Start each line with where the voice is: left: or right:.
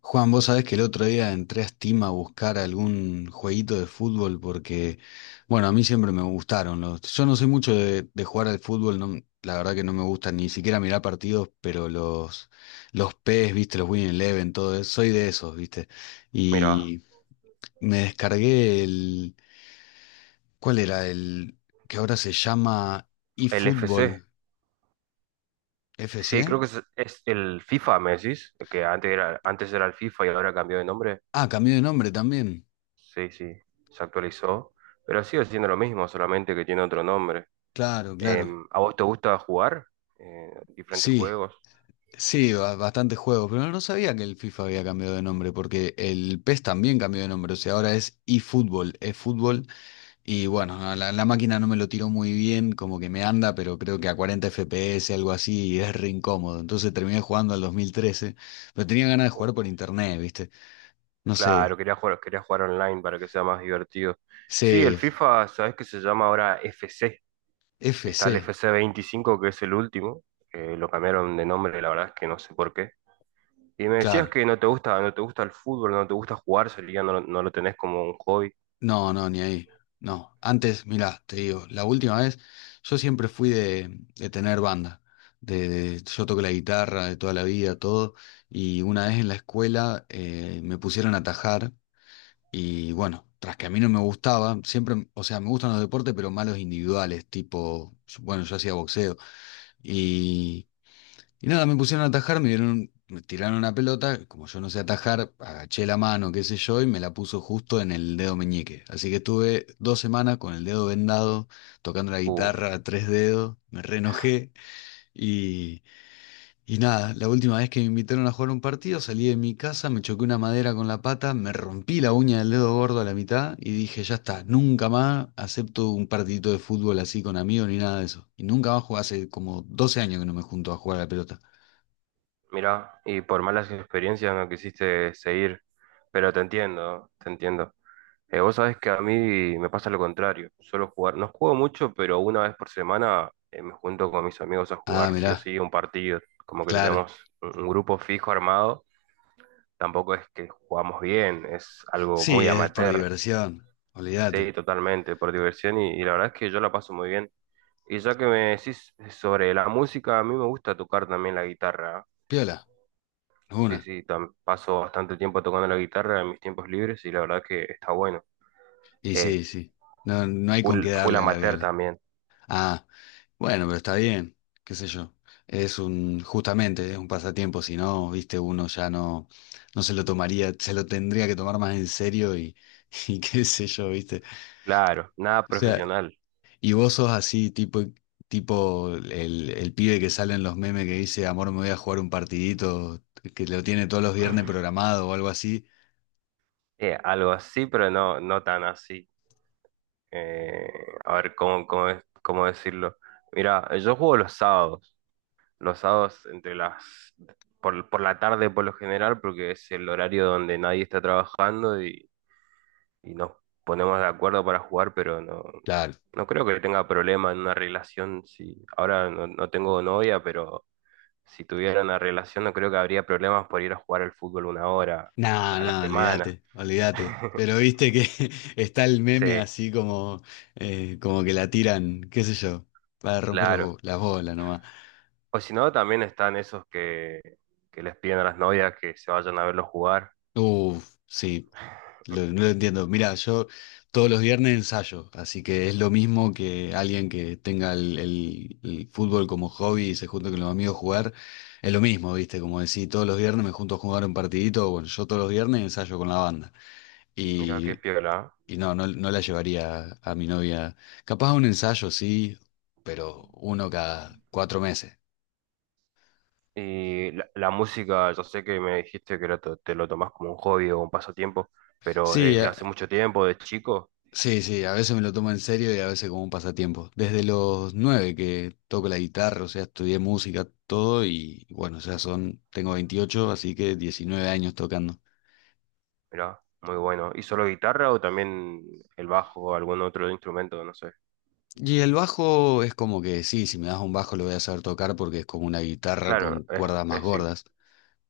left: Juan, vos sabés que el otro día entré a Steam a buscar algún jueguito de fútbol porque, bueno, a mí siempre me gustaron los... Yo no soy mucho de jugar al fútbol, no, la verdad que no me gusta ni siquiera mirar partidos, pero los PES, viste, los Win Eleven, todo eso, soy de esos, viste.
right: Mira,
left: Y me descargué el... ¿Cuál era? El que ahora se llama
right: el FC.
left: eFootball
right: Sí,
left: FC.
right: creo que es el FIFA, me decís, que antes era el FIFA y ahora cambió de nombre.
left: Ah, cambió de nombre también.
right: Sí, sí, se actualizó, pero sigue siendo lo mismo, solamente que tiene otro nombre.
left: Claro, claro.
right: ¿A vos te gusta jugar diferentes
left: Sí.
right: juegos?
left: Sí, bastante juego, pero no sabía que el FIFA había cambiado de nombre, porque el PES también cambió de nombre, o sea, ahora es eFootball, es fútbol, y bueno, a la máquina no me lo tiró muy bien, como que me anda, pero creo que a 40 FPS, algo así, y es re incómodo, entonces terminé jugando al 2013, pero tenía ganas de
right: Oh,
left: jugar por internet, ¿viste? No
right: claro,
left: sé,
right: quería jugar online para que sea más divertido. Sí, el FIFA, ¿sabés que se llama ahora FC? Está el
left: CFC,
right: FC 25, que es el último. Lo cambiaron de nombre, la verdad es que no sé por qué. Y me decías
left: claro.
right: que no te gusta, no te gusta el fútbol, no te gusta jugar, sería, no, no lo tenés como un hobby.
left: No, no, ni ahí. No. Antes, mirá, te digo, la última vez, yo siempre fui de tener banda. Yo toco la guitarra de toda la vida, todo. Y una vez en la escuela me pusieron a tajar. Y bueno, tras que a mí no me gustaba, siempre, o sea, me gustan los deportes, pero malos individuales, tipo, bueno, yo hacía boxeo. Y nada, me pusieron a atajar, me dieron, me tiraron una pelota, como yo no sé atajar, agaché la mano, qué sé yo, y me la puso justo en el dedo meñique. Así que estuve dos semanas con el dedo vendado, tocando la
right: Uf,
left: guitarra a tres dedos, me re enojé y, y nada, la última vez que me invitaron a jugar un partido, salí de mi casa, me choqué una madera con la pata, me rompí la uña del dedo gordo a la mitad y dije, ya está, nunca más acepto un partidito de fútbol así con amigos ni nada de eso. Y nunca más jugué, hace como 12 años que no me junto a jugar a la pelota.
right: mirá, y por malas experiencias no quisiste seguir, pero te entiendo, te entiendo. Vos sabés que a mí me pasa lo contrario, suelo jugar, no juego mucho, pero una vez por semana me junto con mis amigos a
left: Ah,
right: jugar sí o
left: mirá,
right: sí un partido, como que
left: claro.
right: tenemos un grupo fijo armado, tampoco es que jugamos bien, es algo
left: Sí,
right: muy
left: es por
right: amateur,
left: diversión,
right: sí,
left: olvídate.
right: totalmente, por diversión y la verdad es que yo la paso muy bien. Y ya que me decís sobre la música, a mí me gusta tocar también la guitarra.
left: Piola,
right: Sí,
left: una.
right: sí, paso bastante tiempo tocando la guitarra en mis tiempos libres y la verdad que está bueno.
left: Y
right: Eh,
left: sí, sí. No, no hay con
right: full,
left: qué
right: full
left: darle a la
right: amateur
left: viola.
right: también,
left: Ah, bueno, pero está bien, qué sé yo. Es un, justamente, es un pasatiempo, si no, viste, uno ya no, no se lo tomaría, se lo tendría que tomar más en serio y, y qué sé yo, viste.
right: claro, nada
left: O sea,
right: profesional.
left: y vos sos así, tipo, tipo el pibe que sale en los memes que dice, amor, me voy a jugar un partidito, que lo tiene todos los viernes programado o algo así.
right: Algo así, pero no, no tan así. Eh, a ver, cómo decirlo? Mira, yo juego los sábados entre las... Por la tarde por lo general, porque es el horario donde nadie está trabajando y nos ponemos de acuerdo para jugar, pero no,
left: Claro.
right: no creo que tenga problema en una relación. Si ahora no tengo novia, pero si tuviera una relación, no creo que habría problemas por ir a jugar al fútbol una hora
left: Nada,
right: a la
left: nada,
right: semana.
left: olvídate, olvídate. Pero viste que está el
right: Sí,
left: meme así como, como que la tiran, qué sé yo, para romper los
right: claro.
left: las bolas nomás.
right: O si no, también están esos que les piden a las novias que se vayan a verlos jugar.
left: Uf, sí, no lo entiendo. Mira, yo todos los viernes ensayo, así que es lo mismo que alguien que tenga el, el fútbol como hobby y se junta con los amigos a jugar. Es lo mismo, ¿viste? Como decís, todos los viernes me junto a jugar un partidito. Bueno, yo todos los viernes ensayo con la banda.
right: Mira qué
left: Y,
right: piola.
left: y no, no, no la llevaría a, mi novia. Capaz a un ensayo, sí,
right: ¿Eh?
left: pero uno cada 4 meses.
right: Y la música, yo sé que me dijiste que te lo tomás como un hobby o un pasatiempo, pero
left: Sí,
right: desde hace mucho tiempo, de chico.
left: sí, sí, a veces me lo tomo en serio y a veces como un pasatiempo. Desde los nueve que toco la guitarra, o sea, estudié música, todo y bueno, o sea, son, tengo 28, así que 19 años tocando.
right: Mirá, muy bueno. ¿Y solo guitarra o también el bajo o algún otro instrumento? No sé.
left: Y el bajo es como que sí, si me das un bajo lo voy a saber tocar porque es como una guitarra con
right: Claro, es,
left: cuerdas más
right: es sí,
left: gordas.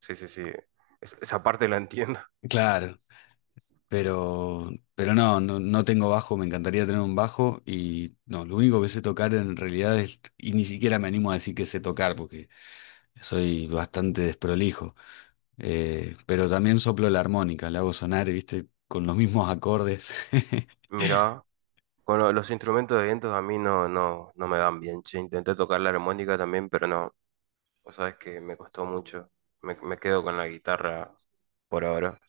right: sí, sí, sí. Esa parte la entiendo.
left: Claro, pero no, no, no tengo bajo, me encantaría tener un bajo y no, lo único que sé tocar en realidad es, y ni siquiera me animo a decir que sé tocar porque soy bastante desprolijo. Pero también soplo la armónica, la hago sonar, viste, con los mismos acordes.
right: Mirá, con los instrumentos de vientos a mí no me dan bien, che. Intenté tocar la armónica también, pero no. O sabes que me costó mucho. Me quedo con la guitarra por ahora.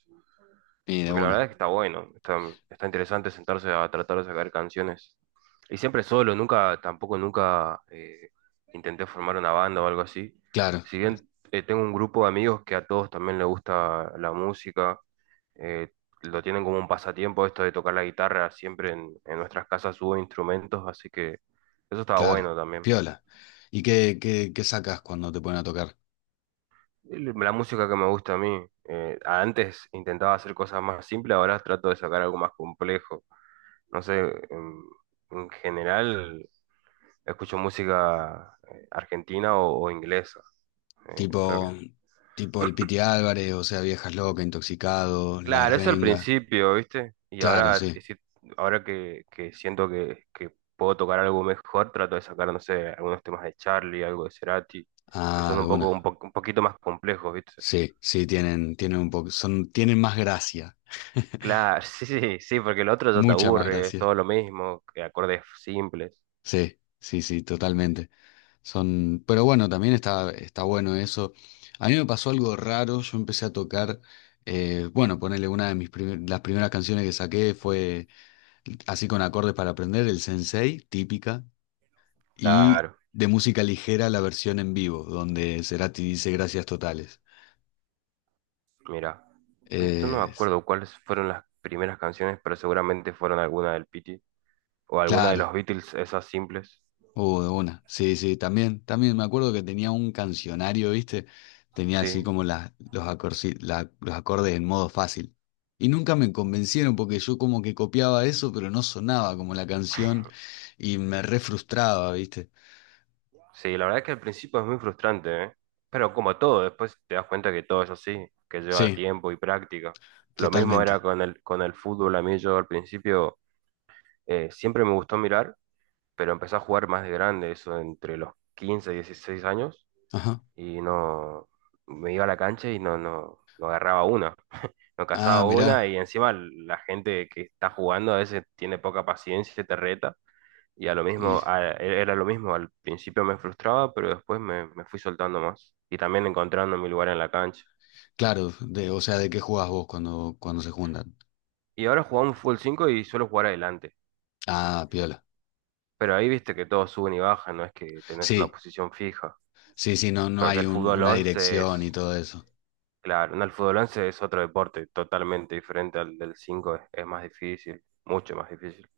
left: Y de
right: Porque la verdad es
left: una.
right: que está bueno, está interesante sentarse a tratar de sacar canciones. Y siempre solo, nunca, tampoco nunca intenté formar una banda o algo así.
left: Claro,
right: Si bien tengo un grupo de amigos que a todos también les gusta la música, eh, lo tienen como un pasatiempo esto de tocar la guitarra, siempre en nuestras casas hubo instrumentos, así que eso estaba
left: claro.
right: bueno también.
left: Piola. ¿Y qué, qué, qué sacas cuando te ponen a tocar?
right: La música que me gusta a mí, antes intentaba hacer cosas más simples, ahora trato de sacar algo más complejo. No sé, en, en general escucho música argentina o inglesa. Todo lo que
left: Tipo,
right: es-
left: tipo el Piti Álvarez, o sea, Viejas Locas, Intoxicado, La
right: Claro, eso al
left: Renga.
right: principio, ¿viste? Y
left: Claro,
right: ahora,
left: sí.
right: sí, ahora que siento que puedo tocar algo mejor, trato de sacar, no sé, algunos temas de Charlie, algo de Cerati, que son
left: Ah, de
right: un poco,
left: una.
right: un poquito más complejos, ¿viste?
left: Sí, sí, tienen, tienen un poco, son, tienen más gracia.
right: Claro, sí, sí, sí, porque el otro ya te
left: Mucha más
right: aburre, es
left: gracia.
right: todo lo mismo, que acordes simples.
left: Sí, sí, sí, totalmente. Son, pero bueno, también está, está bueno eso. A mí me pasó algo raro, yo empecé a tocar, bueno, ponerle una de mis las primeras canciones que saqué fue así con acordes para aprender, el Sensei, típica, y
right: Claro.
left: de música ligera la versión en vivo, donde Cerati dice gracias totales.
right: Mira, yo no me
left: Eh,
right: acuerdo cuáles fueron las primeras canciones, pero seguramente fueron alguna del Pity o alguna de
left: claro,
right: los Beatles, esas simples.
left: uh, de una. Sí, sí, también, también me acuerdo que tenía un cancionario, ¿viste? Tenía así
right: Sí,
left: como las, los los acordes en modo fácil. Y nunca me convencieron porque yo como que copiaba eso, pero no sonaba como la canción y me re frustraba, ¿viste?
right: sí, la verdad es que al principio es muy frustrante, ¿eh? Pero como todo, después te das cuenta que todo es así, que lleva
left: Sí,
right: tiempo y práctica. Lo mismo era
left: totalmente.
right: con el, fútbol, a mí yo al principio siempre me gustó mirar, pero empecé a jugar más de grande, eso entre los 15 y 16 años,
left: Ajá.
right: y no, me iba a la cancha y no agarraba una. No
left: Ah,
right: cazaba
left: mirá.
right: una y encima la gente que está jugando a veces tiene poca paciencia, y te reta. Y a lo
left: Y
right: mismo, era lo mismo, al principio me frustraba, pero después me fui soltando más y también encontrando mi lugar en la cancha.
left: claro, de, o sea, ¿de qué jugás vos cuando, cuando se juntan?
right: Y ahora jugamos fútbol 5 y suelo jugar adelante,
left: Ah, piola.
right: pero ahí viste que todos suben y bajan, no es que tenés una
left: Sí,
right: posición fija,
left: sí, sí, no, no
right: porque
left: hay
right: el fútbol
left: una
right: 11
left: dirección
right: es,
left: y todo eso.
right: claro, no, el fútbol 11 es otro deporte totalmente diferente al del 5 es más difícil, mucho más difícil.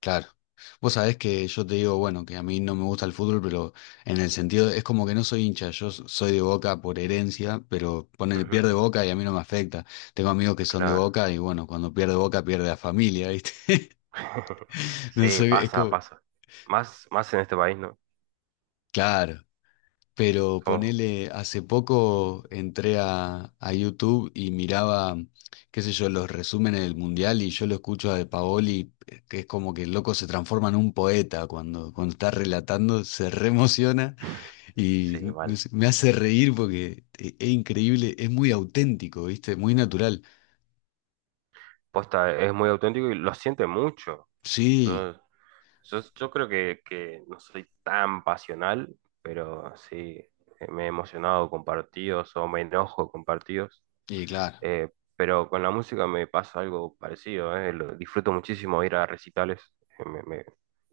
left: Claro. Vos sabés que yo te digo, bueno, que a mí no me gusta el fútbol, pero en el sentido, es como que no soy hincha, yo soy de Boca por herencia, pero pone,
right: Ujú,
left: pierde Boca y a mí no me afecta. Tengo amigos que son de
right: claro.
left: Boca y bueno, cuando pierde Boca pierde la familia, ¿viste? No
right: Sí,
left: sé, es
right: pasa,
left: como,
right: pasa. Más, más en este país, ¿no?
left: claro. Pero
right: Somos,
left: ponele, hace poco entré a YouTube y miraba, qué sé yo, los resúmenes del Mundial y yo lo escucho a De Paoli, que es como que el loco se transforma en un poeta cuando, cuando está relatando, se reemociona y
right: sí,
left: no
right: mal.
left: sé, me hace reír porque es, increíble, es muy auténtico, ¿viste? Muy natural.
right: Posta es muy auténtico y lo siente mucho.
left: Sí,
right: Yo, yo creo que no soy tan pasional, pero sí, me he emocionado con partidos o me enojo con partidos.
left: y claro,
right: Eh, pero con la música me pasa algo parecido, ¿eh? Disfruto muchísimo ir a recitales. eh, me- me-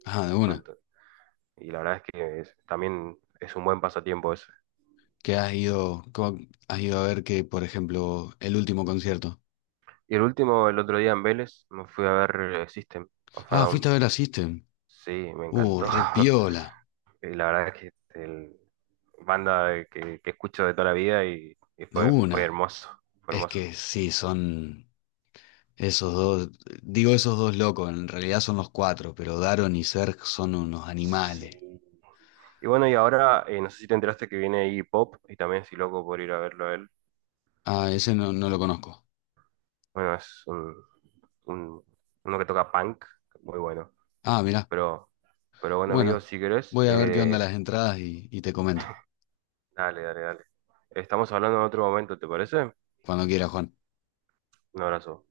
left: ah, de una.
right: cuanto- y la verdad es que también es un buen pasatiempo eso.
left: ¿Qué has ido, cómo has ido a ver que, por ejemplo, el último concierto?
right: Y el último, el otro día en Vélez, me fui a ver System of a
left: Ah,
right: Down.
left: fuiste a ver a System.
right: Sí, me encantó.
left: Re piola.
right: Y la verdad es que el banda que escucho de toda la vida y
left: De
right: fue
left: una.
right: hermoso, fue
left: Es
right: hermoso.
left: que sí, son esos dos, digo esos dos locos, en realidad son los cuatro, pero Daron y Serg son unos animales.
right: Sí. Y bueno, y ahora, no sé si te enteraste que viene Iggy Pop y también estoy loco por ir a verlo a él.
left: Ah, ese no, no lo conozco.
right: Bueno, es un- uno que toca punk, muy bueno.
left: Ah, mirá.
right: Pero, pero bueno,
left: Bueno,
right: amigos, si querés,
left: voy a ver qué onda las entradas y te comento.
right: dale, dale, dale. Estamos hablando en otro momento, ¿te parece?
left: Cuando quieras, Juan.
right: Un abrazo.